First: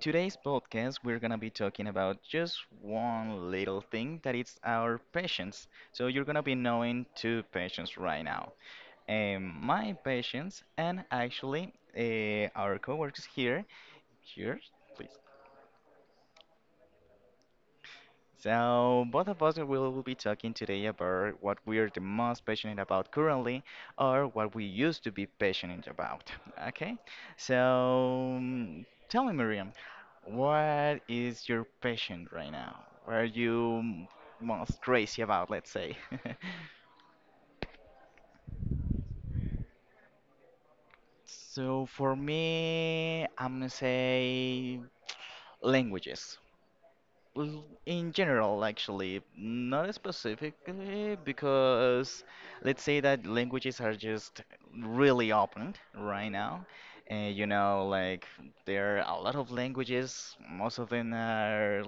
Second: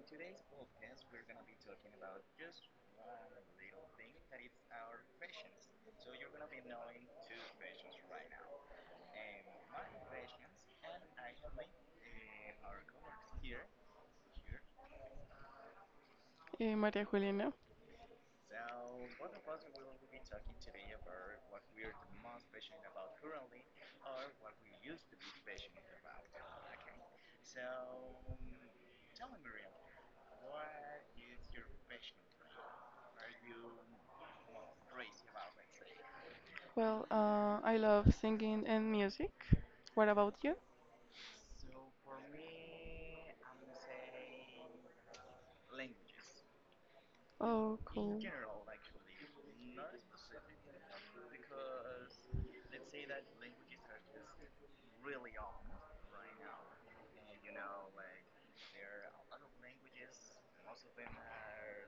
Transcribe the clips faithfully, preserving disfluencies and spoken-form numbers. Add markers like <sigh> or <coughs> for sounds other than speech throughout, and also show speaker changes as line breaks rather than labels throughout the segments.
today's podcast, we're gonna be talking about just one little thing that it's our patience. So you're gonna be knowing two patients right now. Um, my patients and actually uh, our coworkers here. Here, please.
Eh, Maria Juliana.
So, both of us will be talking today about what we are the most passionate about currently or what we used to be passionate about. Okay? So, mm, tell me, Miriam, what is your passion right now? What are you m- most crazy about, let's say? <laughs>
Well, uh, I love singing and music. What about you?
So, for me, I'm gonna say languages. Well,
Oh,
in
cool.
general, actually, not specifically, because let's say that languages are just really open right now. And you know, like there are a lot of languages, most of them are,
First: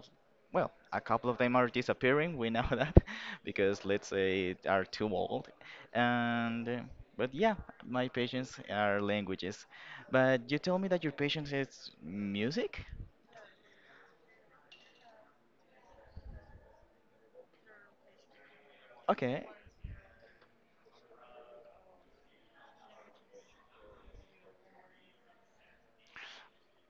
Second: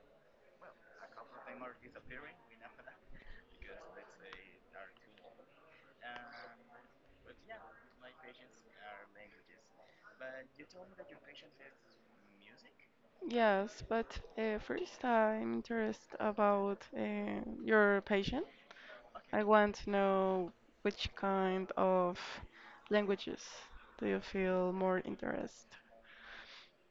well, a couple of them are disappearing, we know <laughs> that, because let's say are too old. And uh, but yeah, my passions are languages. But you told me that your passion is music?
Yes, but uh, first I'm interested about uh, your passion. I
Okay.
want to know which kind of languages do you feel more interest?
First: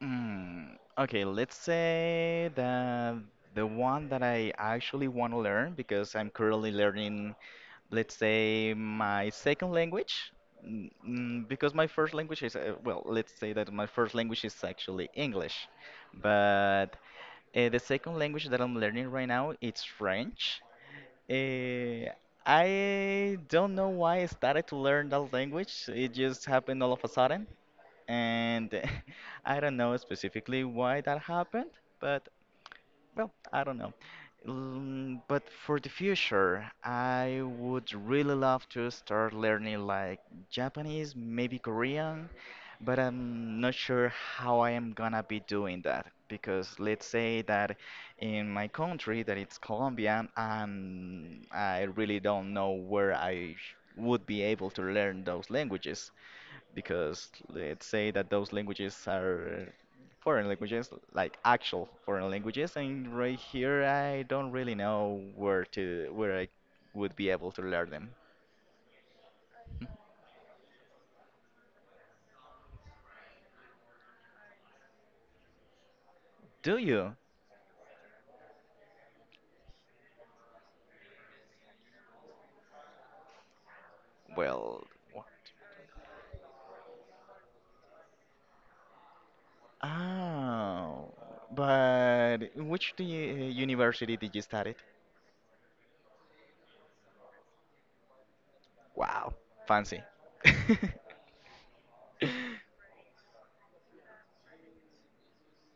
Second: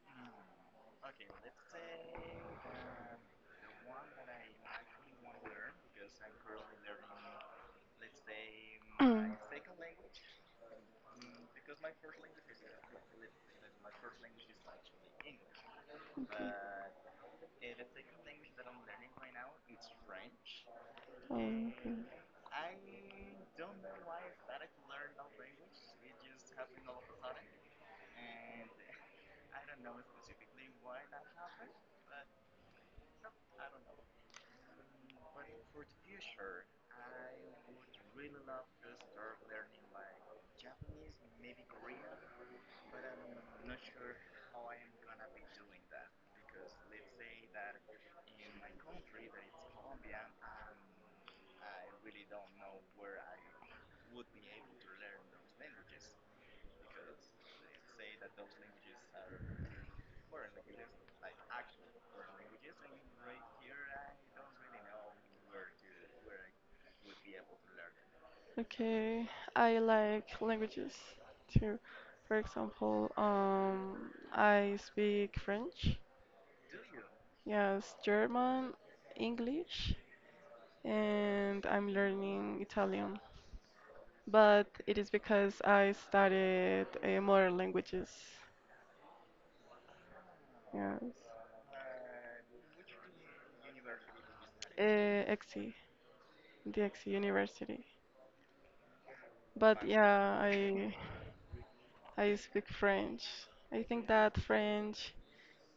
Mm, okay, let's say that the one that I actually want to learn because I'm currently learning let's say my second language mm, mm, because my first language is uh, well let's say that my first language is actually english but uh, the second language that I'm learning right now it's french.
<clears throat> Okay.
uh, I don't know why I started to learn that language, it just happened all of a sudden and <laughs> I don't know specifically why that happened, but well, I don't know. Mm, But for the future, I would really love to start learning like Japanese, maybe Korean, but I'm not sure how I am gonna be doing that because let's say that in my country, that it's Colombia, um, I really don't know where I sh- would be able to learn those languages because let's say that those languages are foreign languages, like actual foreign languages, and right here I don't really know where to where I would be able to learn them.
Okay, I like languages too. For example, um, I speak French,
Do you?
yes, German, English, and I'm learning Italian. But
Well,
it is
what?
because I studied uh, modern languages, yes,
Oh, but in which do you, university did you study?
uh, E X I, the E X I University.
Wow,
But
fancy.
yeah,
<laughs>
I I speak French. I think that French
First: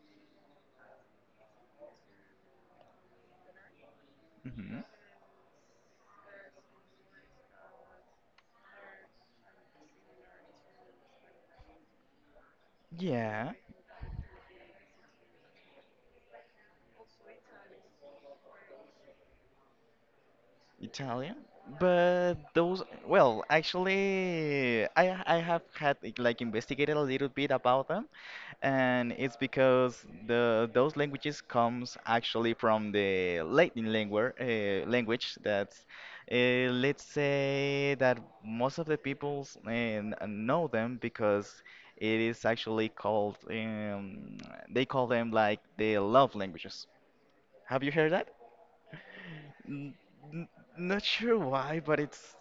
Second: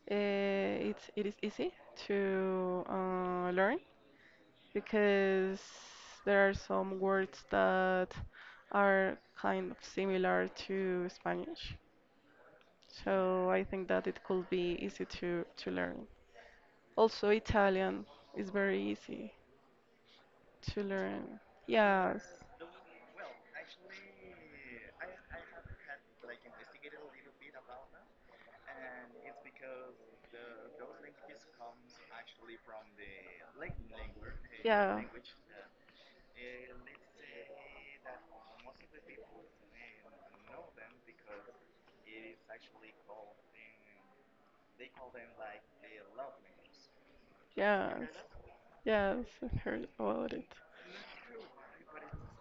Uh, it's it is easy to uh, learn
Mhm.
because there are some words that are kind of similar to Spanish. So
Yeah.
I think that it could be easy to to learn. Also, Italian is very easy to
Italian?
learn. Yes.
But those, well, actually, I I have had like like, investigated a little bit about them, and it's because the those languages comes actually from the Latin language uh,
Yeah.
language that's uh, let's say that most of the peoples uh, n- know them because it is actually called um, they call them like the love languages. Have you
Yes.
heard that?
Yes, I have heard
N-
about
n-
it.
Not sure why, but it's.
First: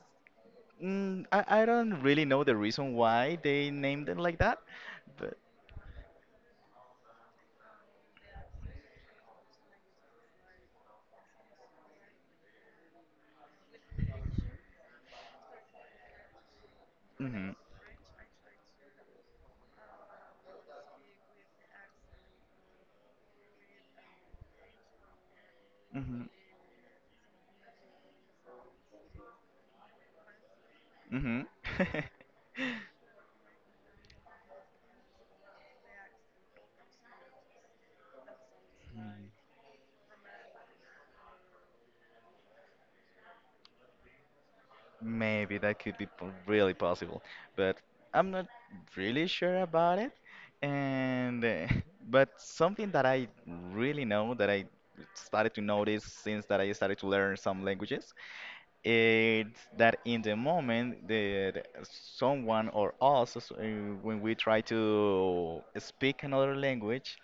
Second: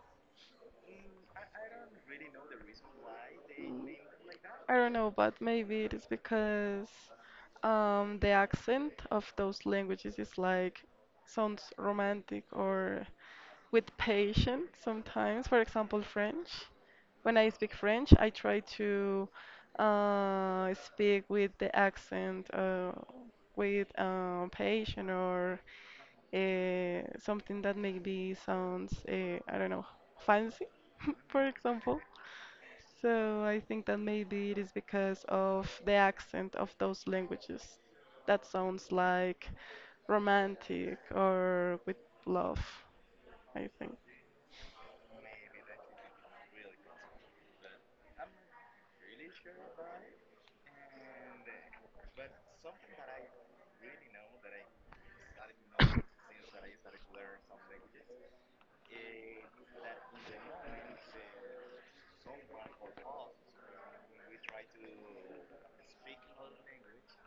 Mm, I, I don't really know the reason why they named it like that,
I don't know, but
but.
maybe it is because um, the accent of those languages is like sounds romantic or with patience sometimes. For example, French. When I
Mhm.
speak French, I try to uh, speak with the accent, uh, with uh, patience, or
Mhm.
uh, something that maybe sounds, uh, I don't know, fancy, <laughs> for
Mhm.
example.
<laughs>
So I think that maybe it is because of the accent of those languages. That sounds like romantic or with love, I think.
Maybe that could be po- really possible, but I'm not really sure about it. And uh, <laughs> but something that I really know that I started to notice since that I started to learn some languages, it's that in the moment that someone or us, uh, when we try to speak another language,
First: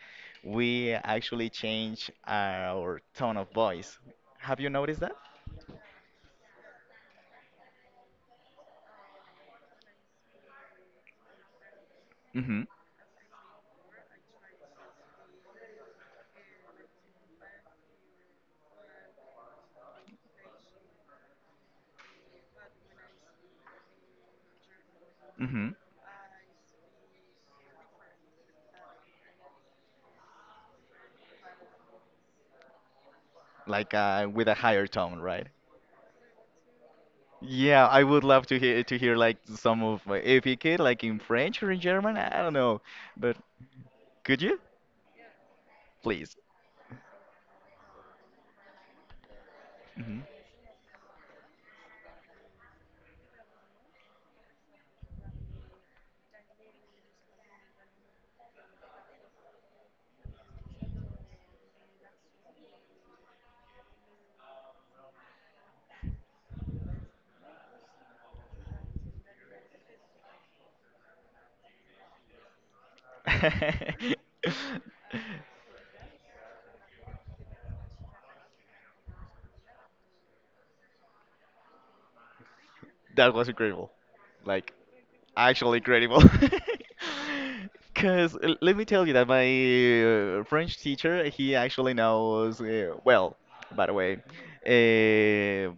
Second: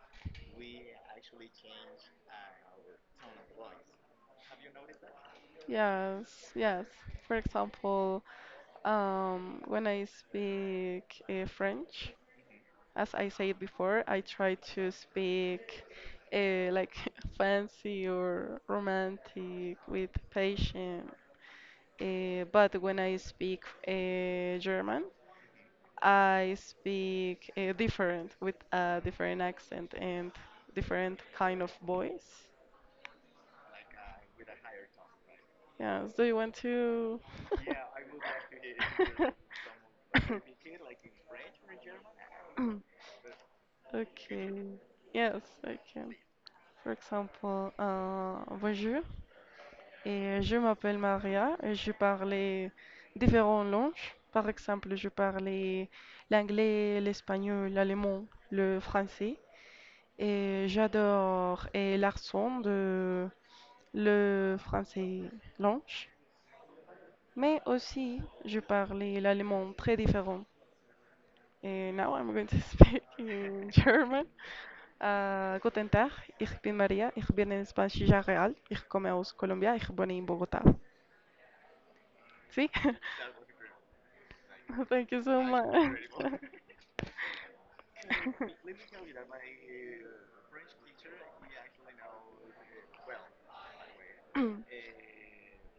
we actually change our tone of voice. Have you noticed that?
Yes, yes. For example, um, when I speak uh, French,
Mm-hmm.
as I said before, I try to speak, uh, like, <laughs> fancy or romantic with patience. Uh, but when I speak uh, German,
Mm-hmm.
I speak uh, different, with a different accent and different kind of voice.
Like uh, with a higher tone, right?
Yes. Do you want to?
Yeah, I would love to hear to hear like
<laughs>
some of uh, if you could like in French or in German, I don't know, but could
Okay.
you
Yes, I can.
please?
For example, uh, bonjour.
Hmm.
Et je m'appelle Maria et je parlais différentes langues. Par exemple, je parlais l'anglais, l'espagnol, l'allemand, le français. Et j'adore et l'accent de le français langue, mais aussi je parlais l'allemand très différent. And now I'm going to <laughs> speak in German.
<laughs> That
Uh, guten Tag, ich bin Maria, ich bin in Spanish real, ich komme aus Colombia, ich wohne in Bogotá. See?
was incredible. Like,
<laughs> Thank you so
actually
much.
incredible.
<laughs>
<laughs> Because let me tell you that my uh, French teacher, he actually knows, uh, well, by the way, uh,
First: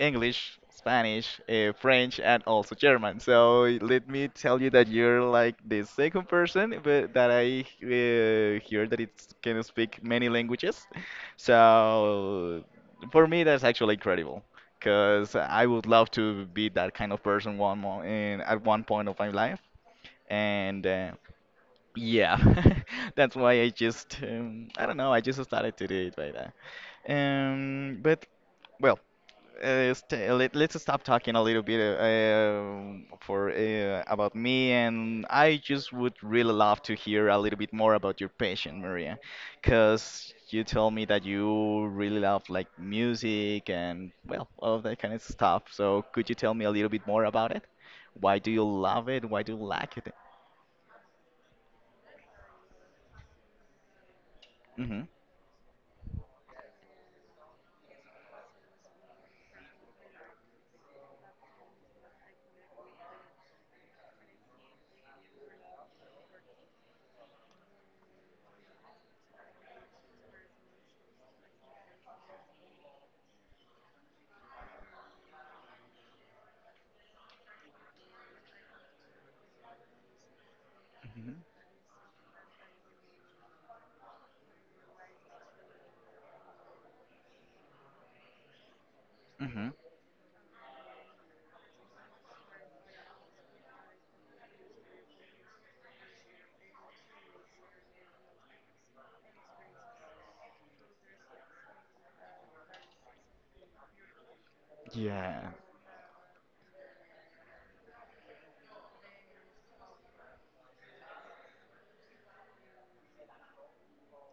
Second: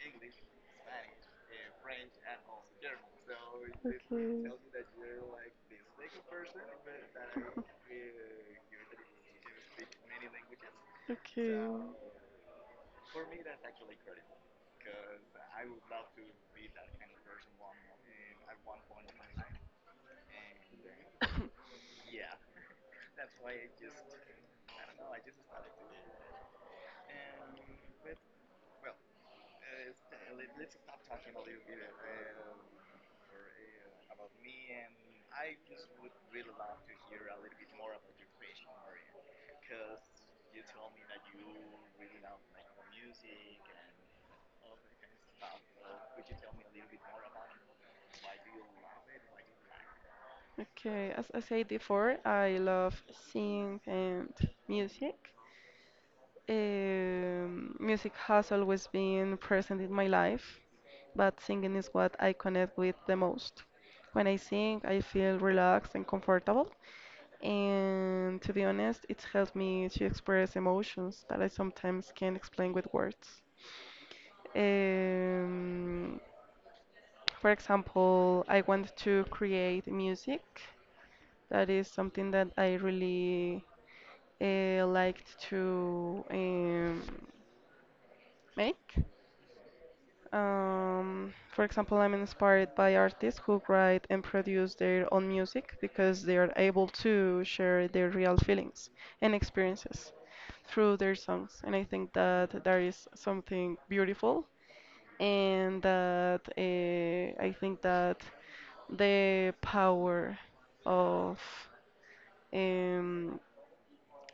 English, Spanish, uh, French, and also German. So let me tell you that you're like the second person but that I uh, hear that it can speak many languages.
Okay. Okay.
So for me, that's actually incredible because I would love to be that kind of person one more in at one point of my life. And uh,
<coughs>
yeah, <laughs> that's why I just um, I don't know. I just started to do it by that. Um, but well, uh, st uh, let, let's stop talking a little bit uh, for uh, about me, and I just would really love to hear a little bit more about your passion, Maria, because you told me that you really love like music and well, all of that kind of stuff. So could you tell me a little bit more about it? Why do you love it? Why do you like it?
Okay, as I said before, I love singing and music. Um, music has always been present in my life, but singing is what I connect with the most. When I sing, I feel relaxed and comfortable. And to be honest, it's helped me to express emotions that I sometimes can't explain with words. Um, for example, I want to create music.
Mm-hmm.
That is something that I really uh, liked to, um, make.
Hmm.
Um, for example, I'm inspired by artists who write and produce their own music because they are able to share their real feelings and experiences through their songs. And I think that there is something beautiful,
Yeah,
and that, uh, I think that the power of, um,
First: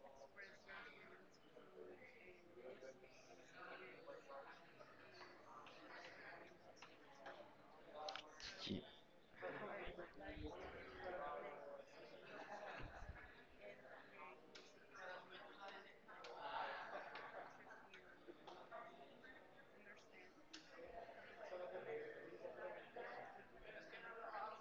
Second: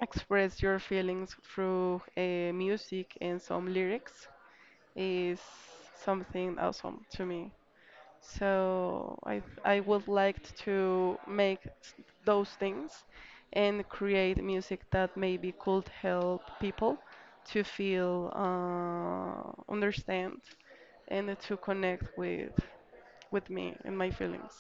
express your feelings through uh, music and some lyrics is something awesome to me.
y-
So I I would like to make s- those things and create music that maybe could help people to feel, uh, understand and to connect with with me and my feelings.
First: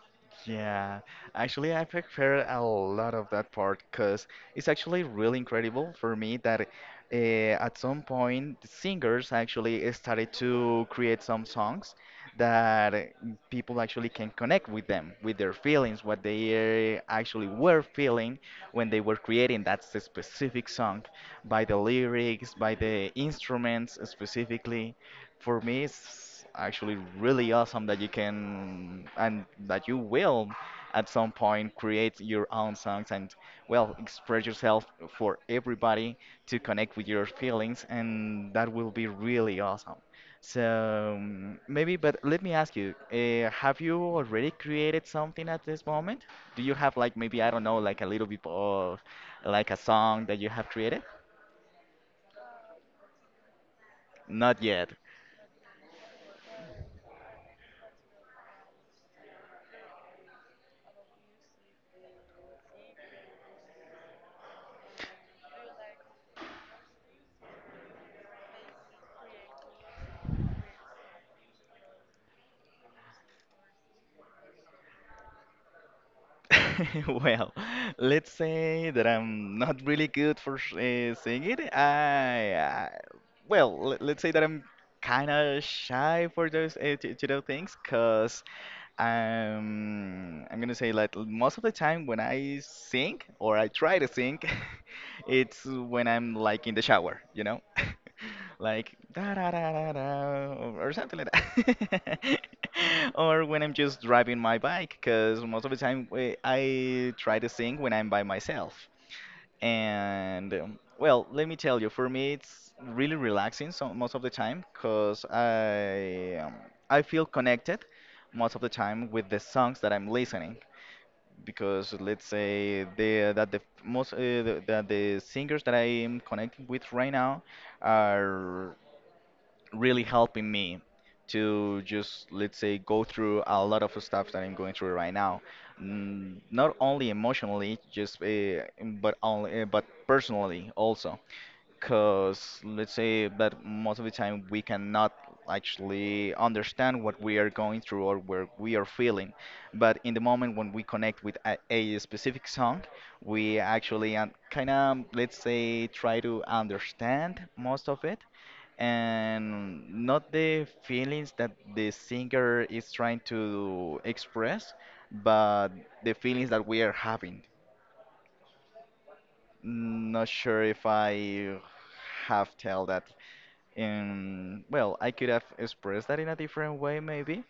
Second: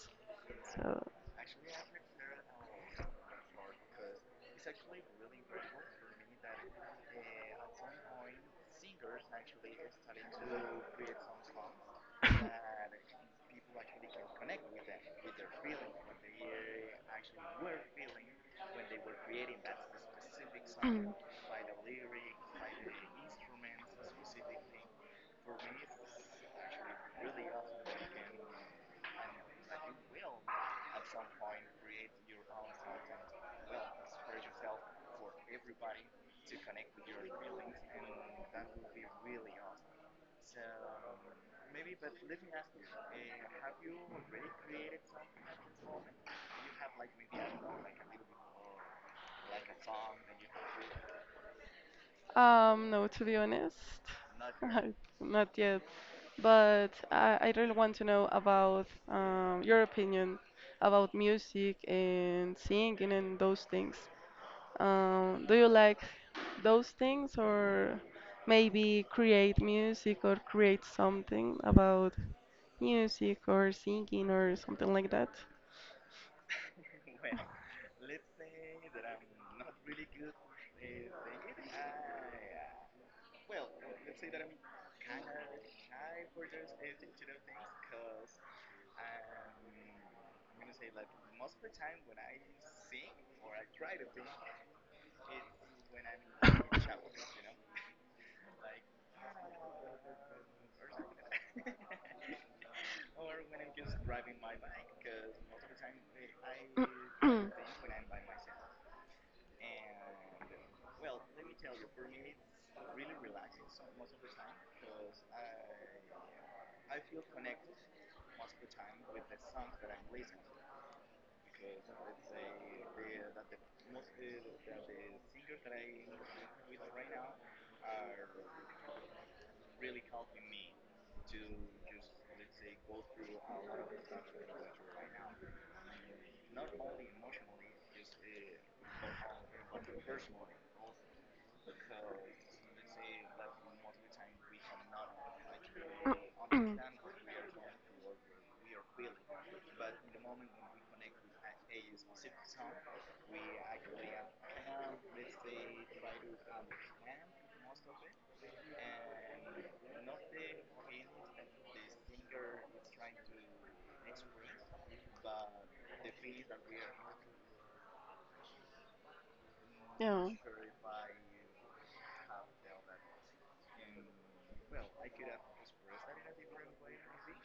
yeah.
So
Actually, I prefer a lot of that part because it's actually really incredible for me that uh, at some point the singers actually started to create some songs that uh, people actually can connect with them, with their feelings, what they uh, actually were
<laughs>
feeling when they were creating that s- specific song,
Mm.
by the lyrics, by the instruments specifically. For me, it's actually really awesome that you can and that you will at some point create your own songs and, well, express yourself for everybody to connect with your feelings, and that will be really awesome. So mm, maybe, but let me ask you, uh, have you already created something at this moment? Do you have like maybe, I don't know, like a little bit of like a song that you have created?
Um, no, to be honest,
Not yet.
<laughs> not yet. But I, I really want to know about, um, your opinion about music and singing and those things. Um, do you like those things, or maybe create music or create something about music or singing or something like that?
<laughs> Well, let's say that I'm not really good for sh- uh, singing. I, I well, let, let's say that I'm kind of shy for those uh, to, to those things, cause. Um, I'm gonna say like most of the time when I sing or I try to sing, <laughs> it's when I'm like in the shower, you know, <laughs> like
<laughs> <clears throat> <coughs>
da da da da da or something like that, <laughs> or when I'm just driving my bike, because most of the time eh, I try to sing when I'm by myself. And um, well, let me tell you, for me, it's really relaxing so most of the time because I um, I feel connected most of the time with the songs that I'm listening. Because let's say the that the most uh, the, that the singers that I am connecting with right now are really helping me to just let's say go through a lot of stuff that I'm going through right now. Mm, Not only emotionally, just uh, but only, uh, but personally also because let's say that most of the time we cannot actually understand what we are going through or where we are feeling, but in the moment when we connect with a, a specific song we actually kind of let's say try to understand most of it and not the feelings that the singer is trying to express but the feelings that we are having.
Yeah.
Not
Mm.
sure if I have tell that, and well, I could have expressed that in a different way, maybe,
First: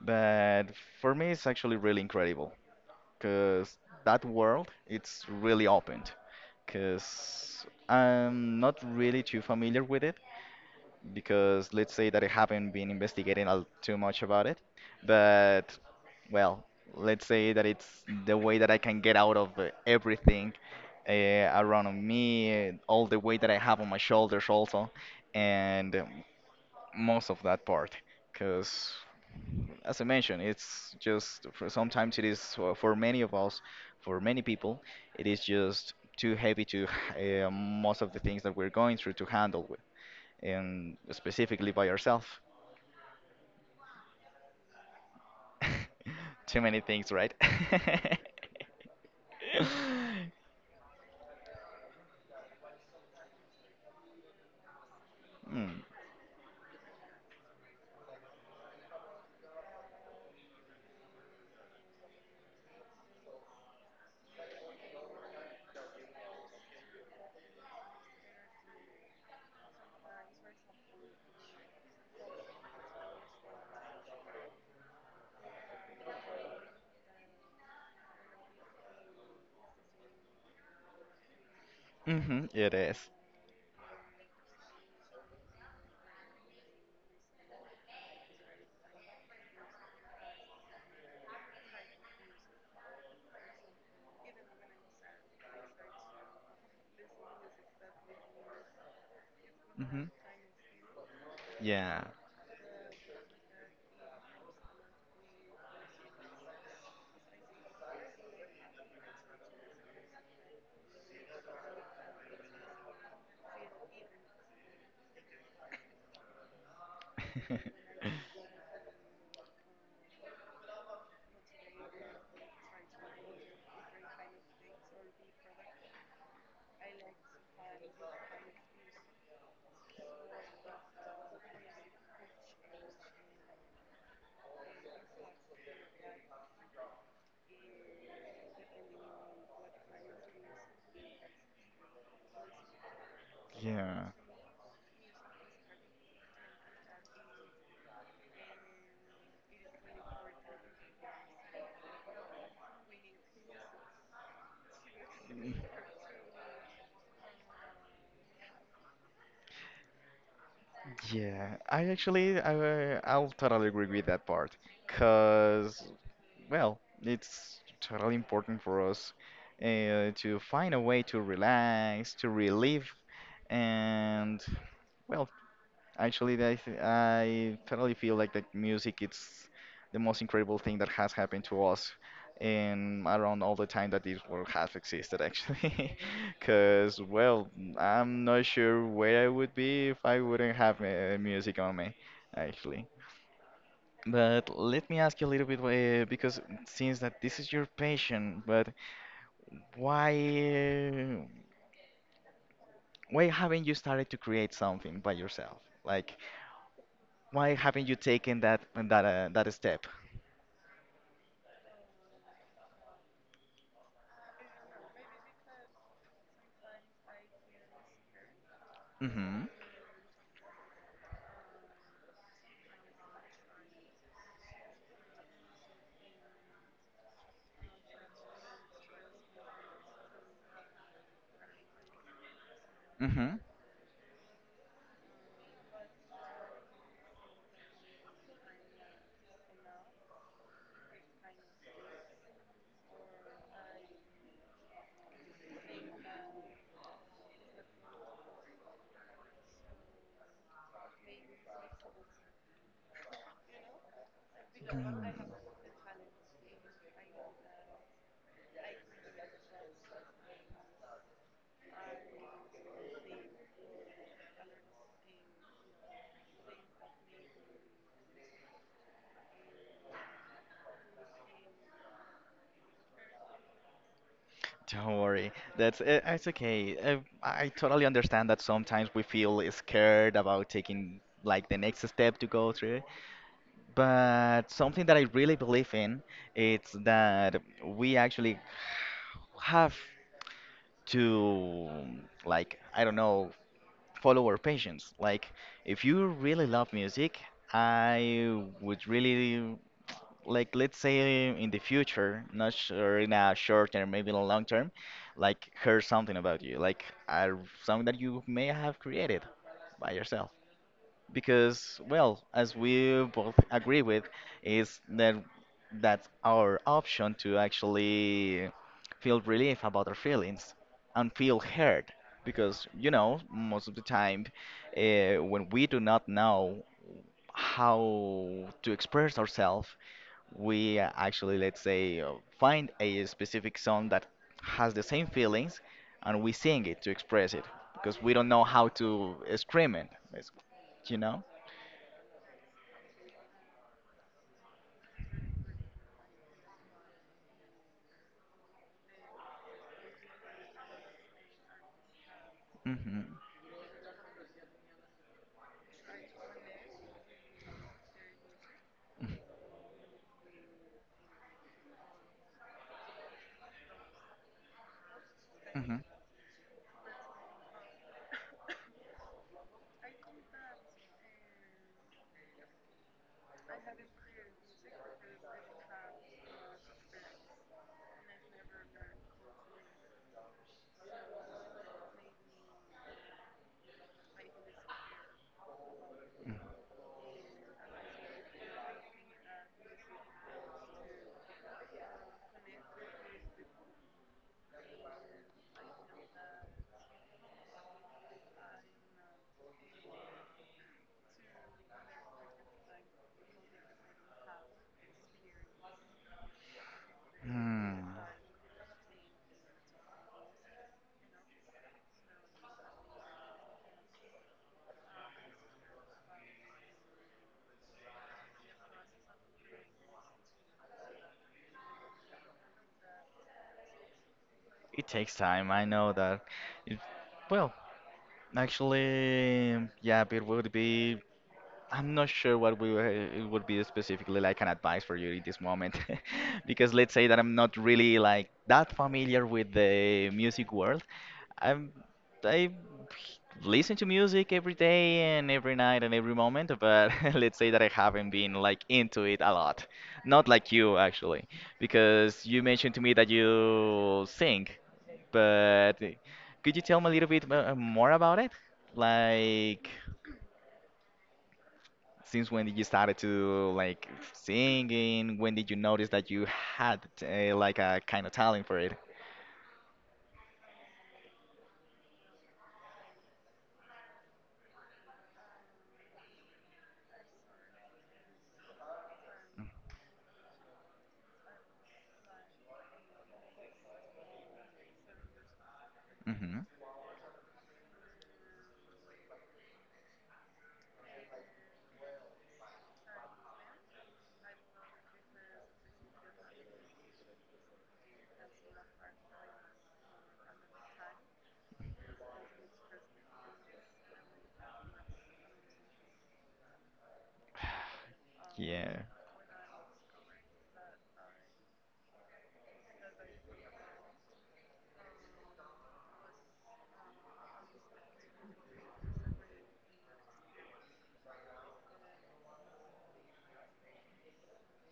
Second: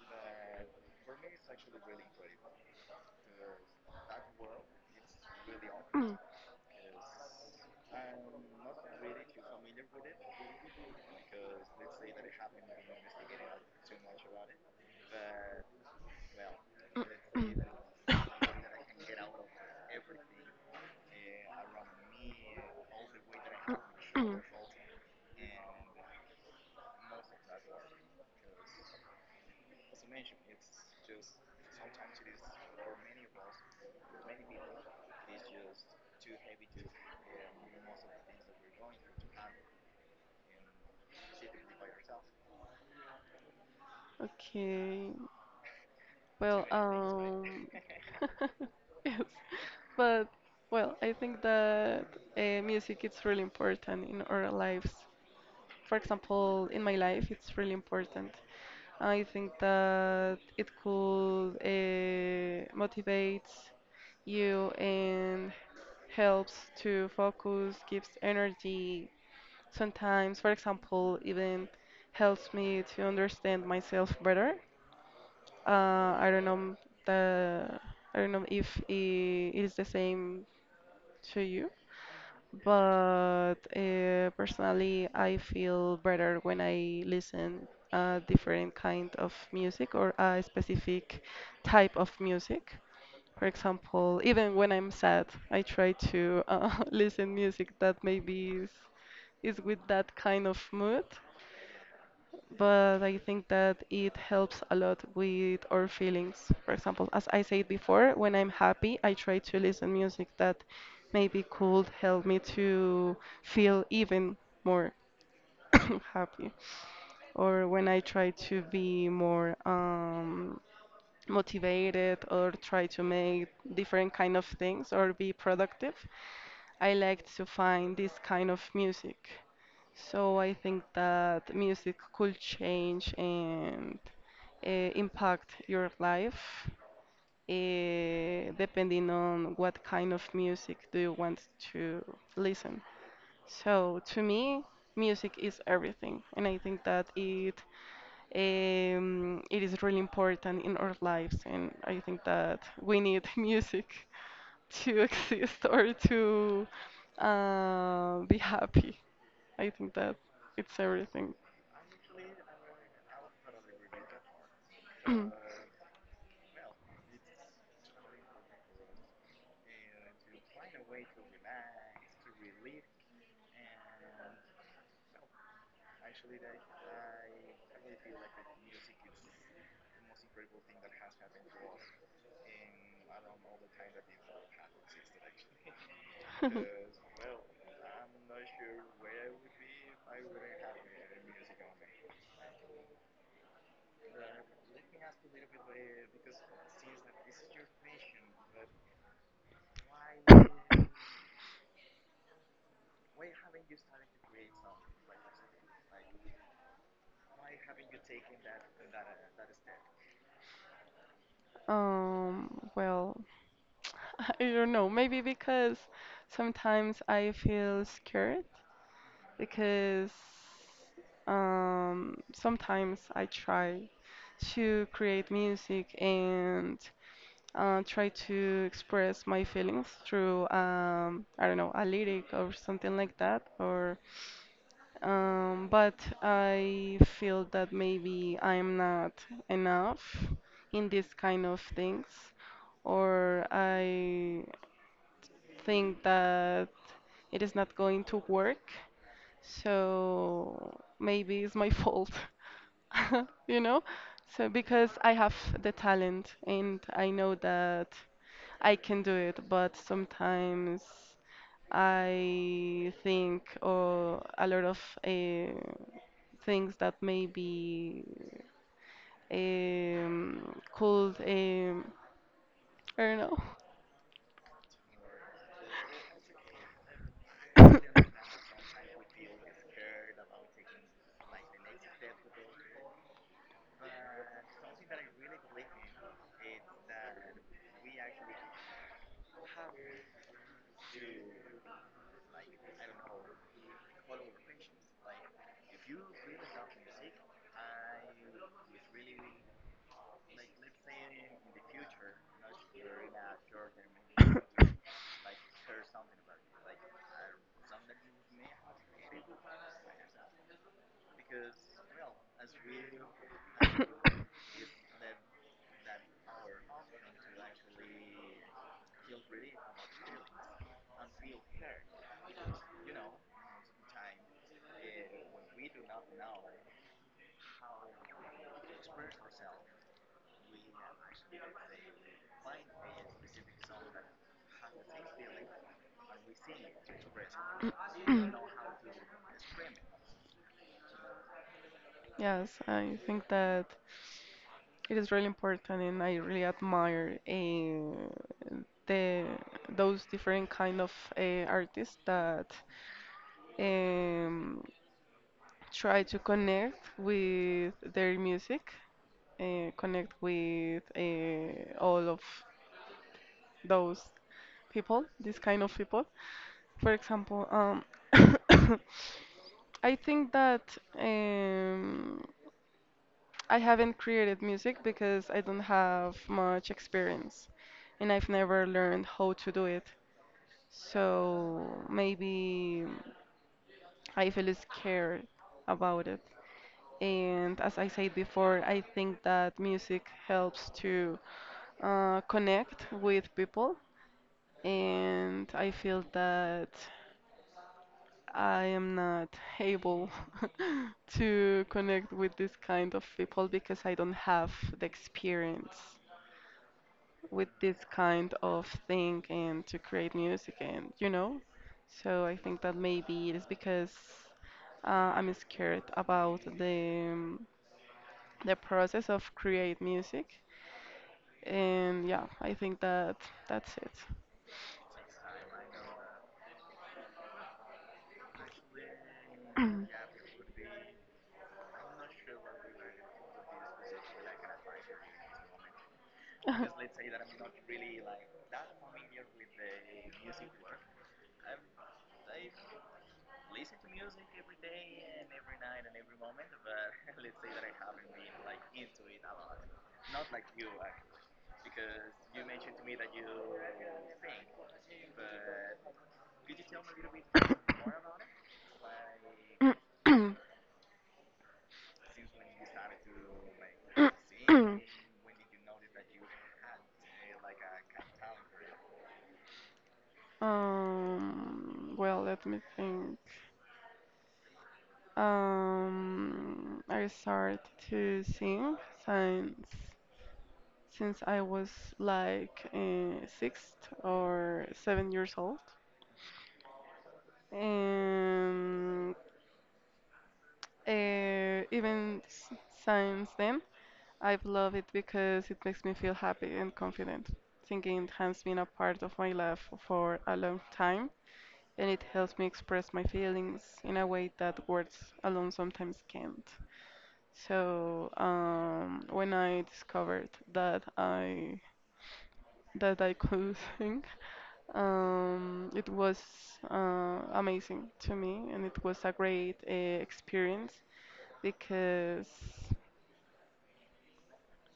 but for me, it's actually really incredible because that world it's really opened.
Mm.
Because I'm not really too familiar with it, because let's say that I haven't been investigating al- too much about it, but well, let's say that it's the way that I can get out of uh, everything uh, around me, uh, all the weight that I have on my shoulders also,
<clears throat>
and. um, most of that part because as I mentioned it's just for sometimes it is uh, for many of us, for many people it is just too heavy to <laughs> uh, most of the things that we're going through to handle with, and specifically by ourselves.
Okay.
<laughs> Too
Well,
many things, right? <laughs>
um,
Mm.
<laughs> yes, but well, I think that uh, music is really important in our lives.
Hmm.
For example, in my life, it's really important. I think that it could uh, motivate you and helps to focus, gives energy. Sometimes, for example, even helps me to understand myself better. Uh, I don't know the I don't know if i- it is the same to you,
Mm-hmm, it is.
but uh, personally, I feel better when I listen a different kind of music or a specific type of music. For example, even when I'm sad, I try to uh, <laughs> listen music that maybe is, is with
Mm-hmm.
that kind of mood,
Yeah.
but I think that it helps a lot with our feelings. For example, as I said before, when I'm happy, I try to listen music that maybe could help me to feel even more <coughs> happy. Or when I try to be more, um, motivated or try to make different kind of things or be productive, I like to find this kind of music. So I think that music could change and uh, impact your life, uh, depending on what kind of music do you want to listen. So
Yeah.
to me, music is everything, and I think that it, um, it is really important in our lives, and I think that we need <laughs> music to <laughs> exist or to uh, be happy. I think that it's everything.
Yeah, I actually I uh, I'll totally agree with that part, cause
<coughs>
well, it's totally important for us uh, to find a way to relax, to relieve, and well, Actually, I th I totally feel like that music it's the most incredible thing that has happened to us in around all the time that this world has existed, actually. <laughs>
<clears throat>
Because, well, I'm not sure where I would be if I wouldn't have uh, music on me, actually. But let me ask you a little bit, uh, because since that this is your passion, but why uh, why haven't you started to create something by yourself? Like, why haven't you taken that that uh, that step?
Um, well, <laughs> I don't know. Maybe because sometimes I feel scared
Mm-hmm.
because, um, sometimes I try to create music and uh, try to express my feelings through, um, I don't know, a lyric or something like
Mm-hmm.
that, or, um, but I feel that maybe I'm not enough in this kind of things, or I think that it is not going to work, so maybe it's my <laughs> fault, <laughs> you know? So because I have the talent and I know that I can do it, but sometimes I think or a lot of uh, things that maybe, um, could, um, I don't
Don't worry. That's uh, it's okay. Uh, I
know.
totally
<coughs>
understand that sometimes we feel scared about taking like the next step to go through. But something that I really believe in it's that we actually have to, like I don't know, follow our passions. Like, if you really love music, I would really like, let's say in the future, not sure in a short term, maybe in a long term, like hear something about you, like a song that you may have created by yourself because well as we both agree with is that that's our option to actually feel relief about our feelings and feel heard because you know most of the time uh, when we do not know how to express ourselves we uh, actually let's say uh, find a specific song that has the same feelings and we sing it to express it because we don't know how to uh, scream it you know?
Yes, I think that it is really important, and I really admire uh, the those different kind of uh, artists that,
Mm-hmm.
um, try to connect with their music, uh, connect with uh, all of those people, this kind of
Mm-hmm.
people. For example, um, <coughs> I think that, um, I haven't created music because I don't have much experience and I've never learned how to do it. So maybe I feel scared about it. And as I said before, I think that music helps to uh, connect with people. And I feel that I am not able <laughs> to connect with this kind of people because I don't have the experience with this
Hmm.
kind of thing and to create music, and you know. So I think that maybe it is because, uh, I'm scared about the, um, the process of create music. And yeah, I think that that's it.
It takes time. I know that. It, well, actually, yeah, it would be. I'm not sure what we were- It would be specifically like an advice for you in this moment, <laughs> because let's
<laughs>
say that I'm not really like that familiar with the music world. I'm I listen to music every day and every night and every moment, but <laughs> let's say that I haven't been like into it a lot. Not like you actually, because you mentioned to me that you sing, but could you tell me a little bit mo- more about it? Like. Since when did you started to like singing? When did you notice that you had uh, like a kind of talent for it?
Um, well, let me think. Um, I started to sing since since I was like uh, six or seven years old,
Hmm.
and uh, even s- since then, I love it because it makes me feel happy and confident. Singing has been a part of my life for a long time, and it helps me express my feelings in a way that words alone sometimes can't. So,
Yeah,
um, when I discovered that I that I could <laughs> sing, um, it was uh, amazing to me, and it was a great uh, experience because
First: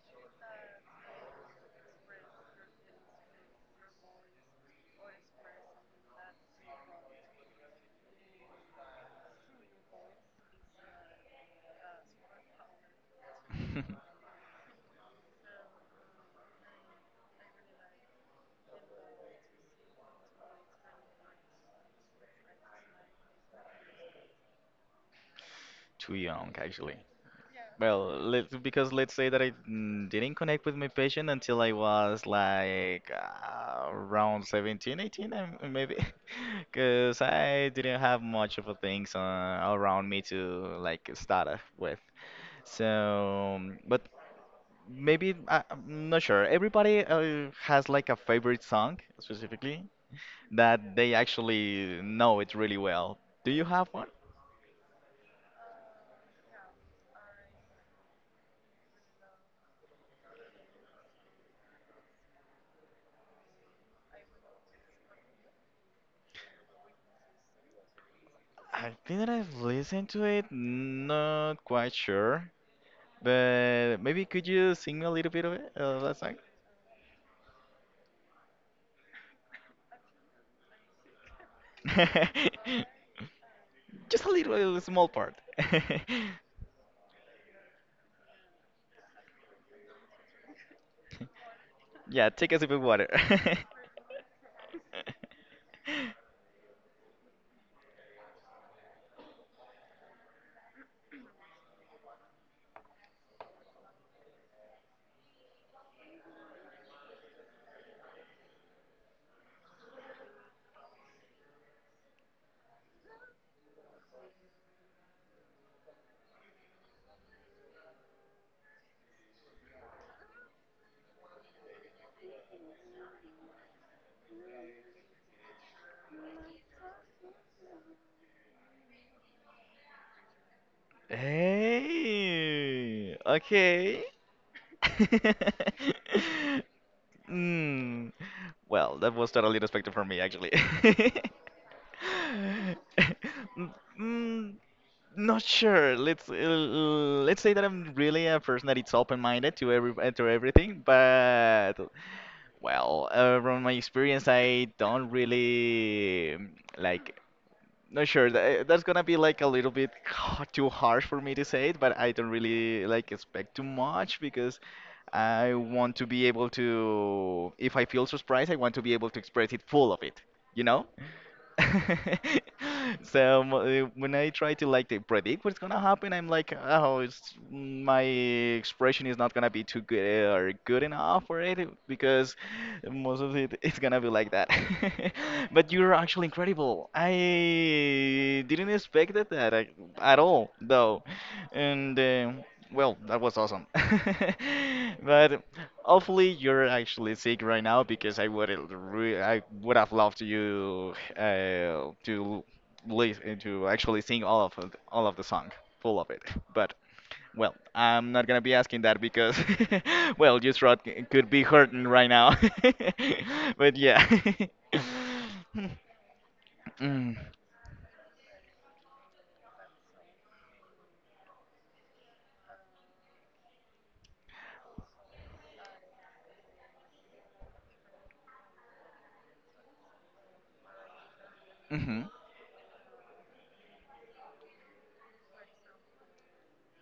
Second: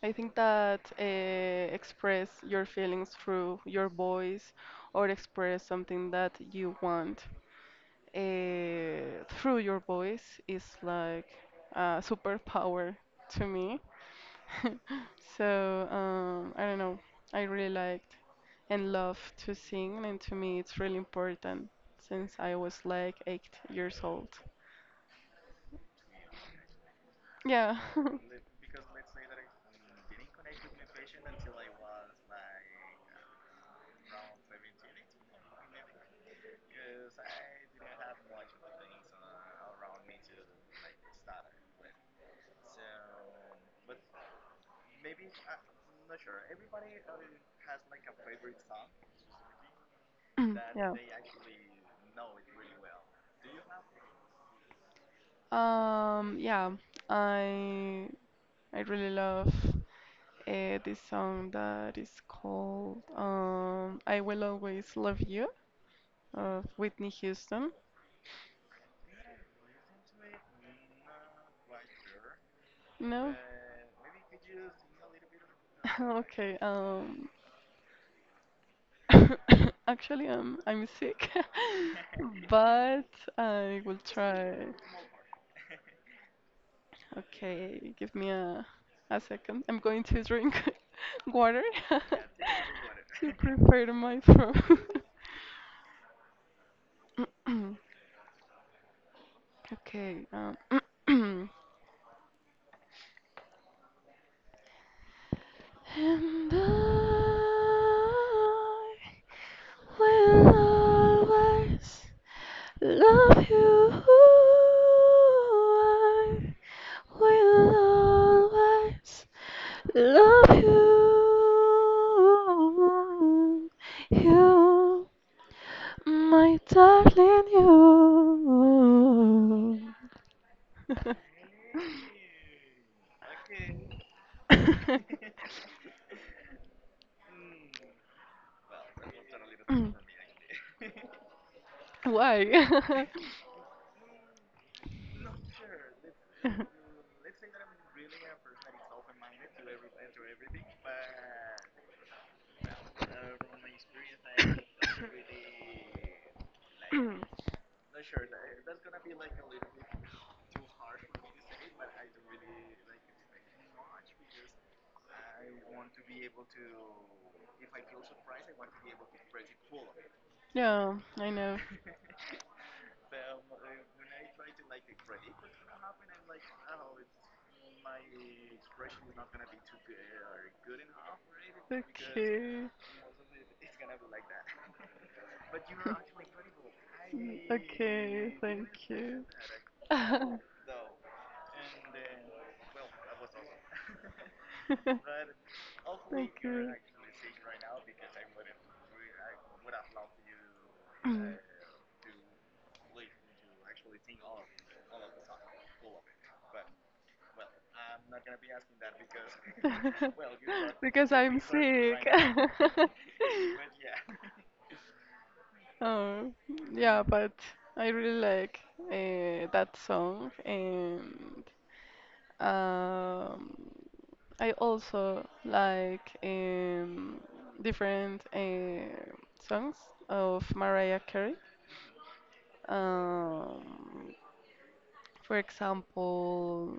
I think that uh, express your feelings through your voice or express something that you want uh, through your voice is like a superpower to me. <laughs> So, um, I don't know. I really liked and love to sing, and to me it's really important since I was like eight years old.
too young actually.
Yeah.
Well, let, because let's say that I mm, didn't connect with my
<clears throat>
passion until I was
<laughs>
like uh, around seventeen, eighteen, um, maybe, <laughs> because I didn't have much of a things uh, around me to like start off with. So, but maybe I, I'm not sure. Everybody uh, has like a favorite song specifically
<coughs> Yeah.
that they actually know it really well. Do you have one?
Um, yeah, I I really love uh, this song that is called, um, "I Will Always Love You" of Whitney Houston.
I think that I've listened to it, not quite sure,
No?
but maybe could you sing
<laughs>
me a little bit of it, of that song?
Okay. Um, <coughs> actually, I'm I'm sick, <laughs> but
<laughs>
I will
Just a
try.
little, small part. <laughs>
Okay, give me a a second. I'm going to drink <laughs> water <laughs>
Yeah, take a sip of water.
to prepare my throat.
<laughs>
<laughs> <coughs> Okay. Um, <clears throat> and I will always love you. I will always love you. You, my darling, you.
Hey, okay.
<laughs>
<laughs> Mm. Well, that was totally unexpected for me, actually.
<laughs>
<laughs>
<clears throat> Why? <laughs>
Mm, not sure. Let's uh, let's say that I'm really a person that it's open-minded to every uh, to everything,
<coughs>
but well, uh, from my experience, I don't really like not sure. That, that's gonna be like a little bit h- too harsh for me to say it, but I don't really like expect too much because I want to be able to, if I feel surprised, I want to be able to express it full of it, you know?
Yeah, I know.
<laughs> So mo- uh, when I try to like to predict what's gonna happen, I'm like, oh, it's my expression is not gonna be too good uh, or good enough for it because
Okay.
most of it it's gonna be like that. <laughs> But you're actually incredible.
Mm. Okay,
I didn't
thank
expect that,
you.
that I- at all,
<laughs>
though. And um well, that was awesome. <laughs> But hopefully
Thank
you're
you.
actually sick right now because I would re I would have loved you
Mm.
uh, to listen to actually sing all of it- all of the song, full of it. But well, I'm not gonna be asking that because <laughs> well, your throat
<laughs>
c-
Because
could
I'm
be hurting right
sick.
now. <laughs> But
<laughs>
yeah.
Oh, yeah, but
<laughs>
I really like uh, that song, and, um, I also like, um, different uh, songs of Mariah Carey.
Mm-hmm. Am
Um, for example,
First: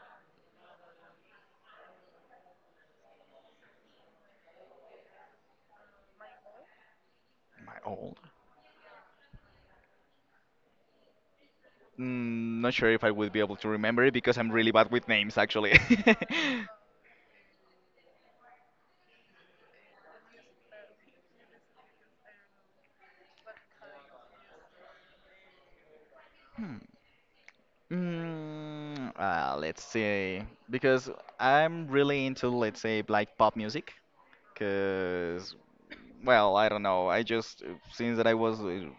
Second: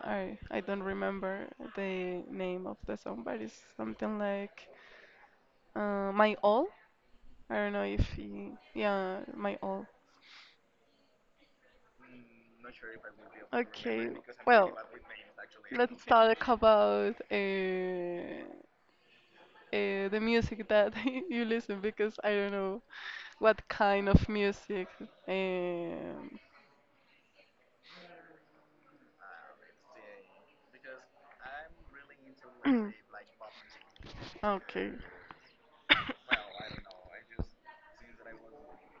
I I don't remember the name of the song, but it's something like uh, "My All." I don't
I
know if
old?
you, yeah, "My All."
Mm, not sure if I would be able to remember
Okay,
it because I'm
well,
really bad with names, actually.
let's <laughs>
<laughs>
talk about uh, uh, the music that <laughs> you listen because I don't know what kind of music. Um,
Mm, uh, let's see. Because I'm really into, let's say,
<clears throat>
like pop music,
okay,
because well, I don't know. I just Since that I was uh,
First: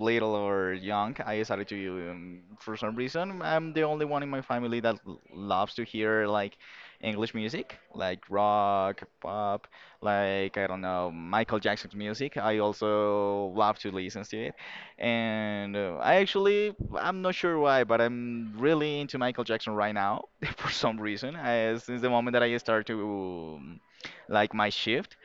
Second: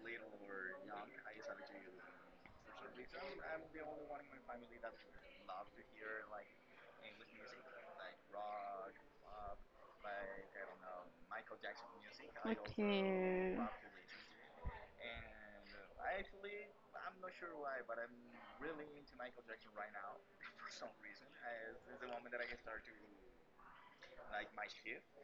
little or young, I started to um, for some reason I'm the only one in my family that l- loves to hear like English music, like rock, pop, like I don't know, Michael Jackson's music. I also
okay.
love to listen to it. And uh, I actually I'm not sure why, but I'm really into Michael Jackson right now <laughs> for some reason. I, since the moment that I start to um, like my shift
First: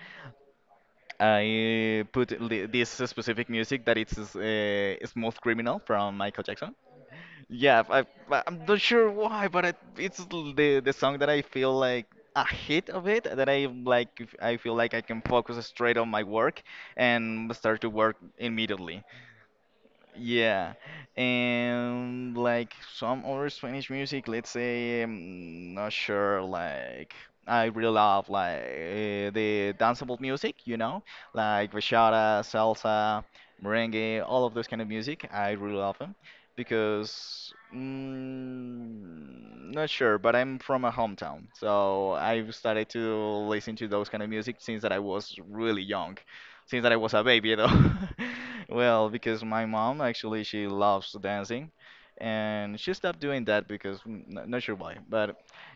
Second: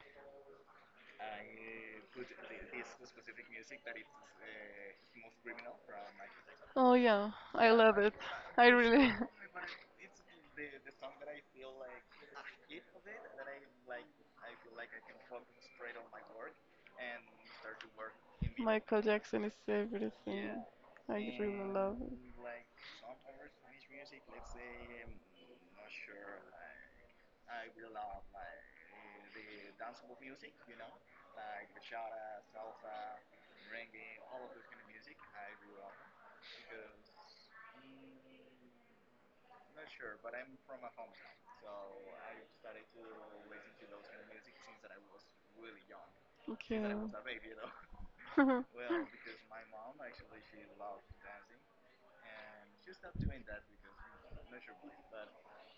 I put li- this specific music that it's uh, Smooth Criminal from Michael Jackson.
Oh yeah, I
Yeah,
love
I,
it.
I- I'm
I
not sure
really,
why, but it, it's l- the the song that I feel like
<laughs>
a hit of it that I like. I feel like I can focus straight on my work and start to work
Michael
immediately.
Jackson is everything.
Yeah,
I really love it.
and like some other Spanish music, let's say, I'm not sure, like I really love like eh, the danceable music, you know, like bachata, salsa, merengue, all of those kind of music. I really love them because mm, not sure, but I'm from a hometown, so I've started to listen to those kind of music since that I was really young,
Okay.
since that I was a baby, you know. <laughs>
<laughs>
Well, because my mom actually she loves dancing, and she stopped doing that because mm, n not sure why, but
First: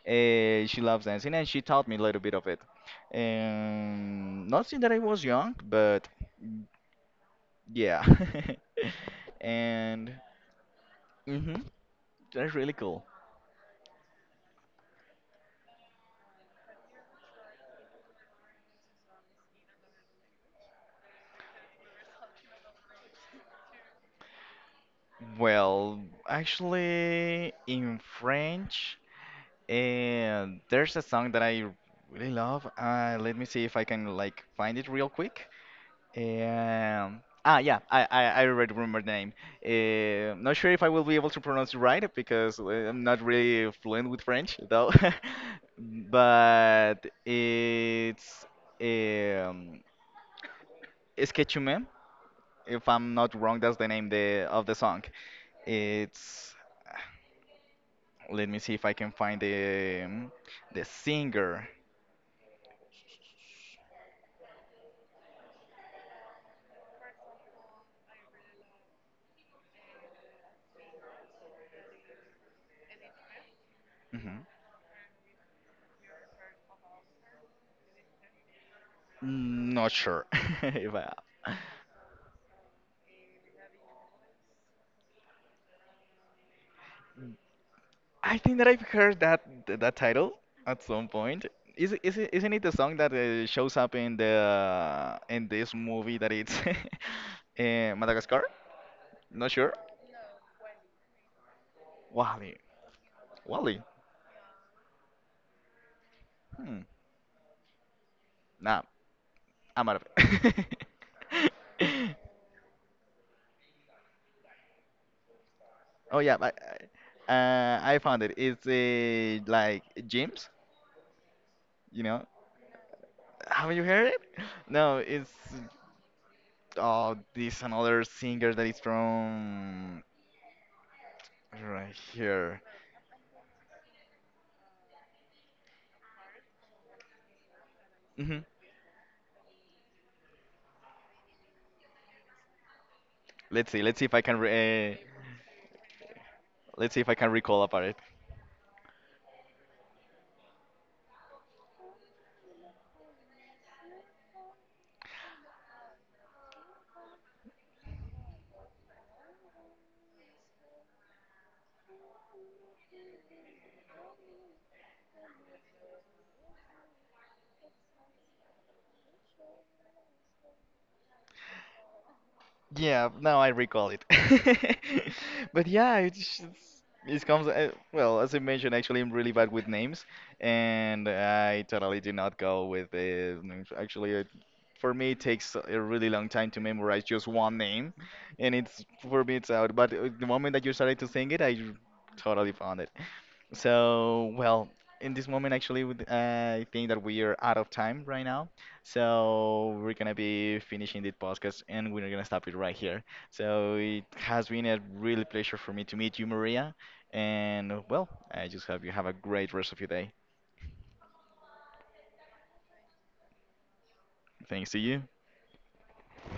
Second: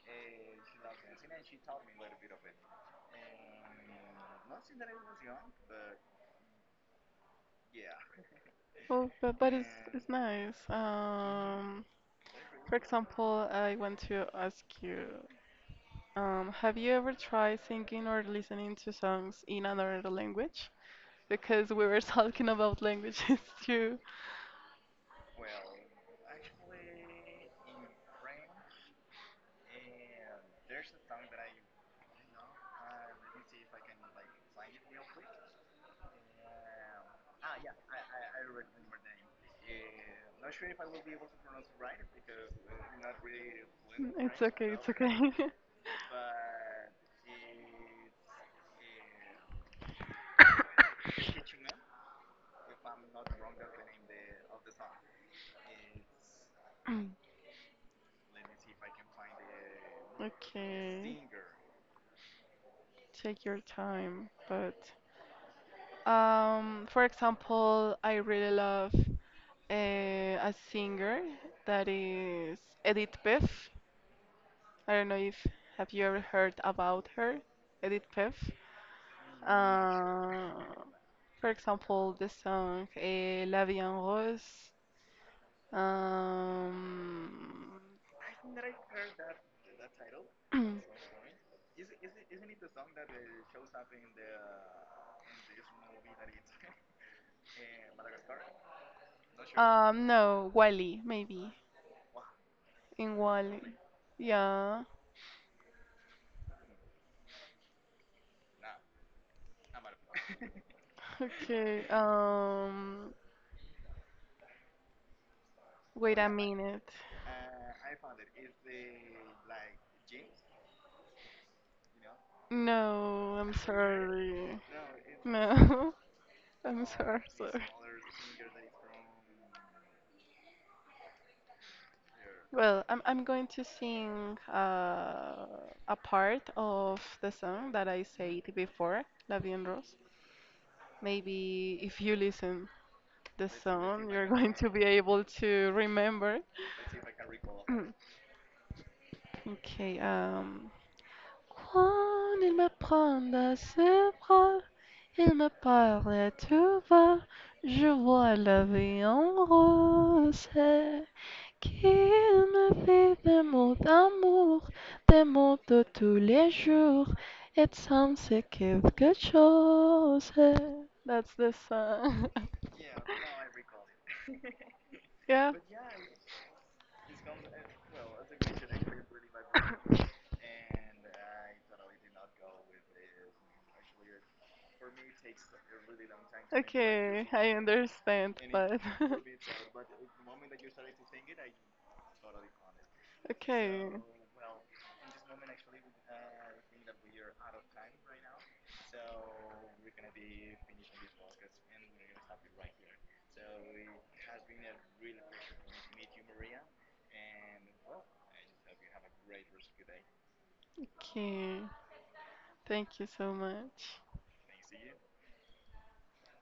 uh, she loves dancing and she taught me a little bit of it. And not since that I was young, but yeah.
Well, but,
<laughs>
but it's, it's
And
nice.
mhm,
Um,
that's really
for
cool.
example, I want to ask you, um, have you ever tried singing or listening to songs in another language? Because we were <laughs> talking about languages <laughs> too.
Well, actually, in French. And there's a song that I really love. Uh, let me see if I can like find it real quick. Um, ah, yeah, I, I, I already remember the name. Uh, not sure if I will be able to pronounce it right because uh, I'm not really fluent with
It's
French
okay, it's
though.
so
<laughs> But it's um, Sketchume, if I'm not wrong, that's the name the of the song. It's
okay. <coughs> <laughs> <clears throat>
let me see if I can find the um, the
Okay,
singer.
take your time, but, um, for example, I really love uh, a singer that is Edith Piaf.
Mhm.
I don't know if have you ever heard about her, Edith Piaf.
Mm, not sure
Uh,
<laughs> if I.
for example, the song, eh, La Vie en Rose. Um,
I think that I've heard that that title at some point.
<clears throat>
Is it, is it, isn't it the song that uh, shows up in the uh, in this movie that it's <laughs> uh, Madagascar? Not sure.
um, no, Wally, maybe
Wally.
in Wally.
Wally.
Yeah.
Hmm. Nah, I'm out of it.
<laughs> Okay.
<laughs>
Um,
Oh
wait a
yeah, but
minute.
uh, uh, I found it. It's a like gyms, you know.
No, I'm
Have you heard it?
sorry.
No, it's
No, <laughs> I'm
oh,
sorry,
this
sorry.
another singer that is from right here.
Well, I'm I'm going to sing uh, a part of the song that I
Hmm.
said before, La Vie en Rose. Maybe if you listen the
Let's see. Let's see if
song,
I
you're
can. Re
going to be
uh,
able to remember.
let's see if I can recall about it.
<clears throat> Okay, um. Quand il me prend dans ses bras, il me parle tout bas, je vois la vie en rose, qui me fait des mots d'amour, des mots de tous les jours, et ça me c'est quelque chose. That's the song. <laughs>
Yeah, now I recall it. <laughs>
Yeah.
But yeah, it's just- it comes. Uh, well, as I mentioned, actually, I'm really bad with names, and I totally did not go with the names. Actually, it, for me, it takes a really long time to memorize just
Okay, I
one name,
understand,
and
but
it's
<laughs>
for me it's out. But uh, the moment that you started to sing it, I totally found it.
okay,
So, well, in this moment, actually, with- uh, I think that we are out of time right now. So, we're gonna be finishing this podcast and we're gonna stop it right here. So, it has been a really pleasure for me to meet you, Maria. And, well, I just hope you have a great rest of your day.
okay. Thank you so much.
Thanks to you.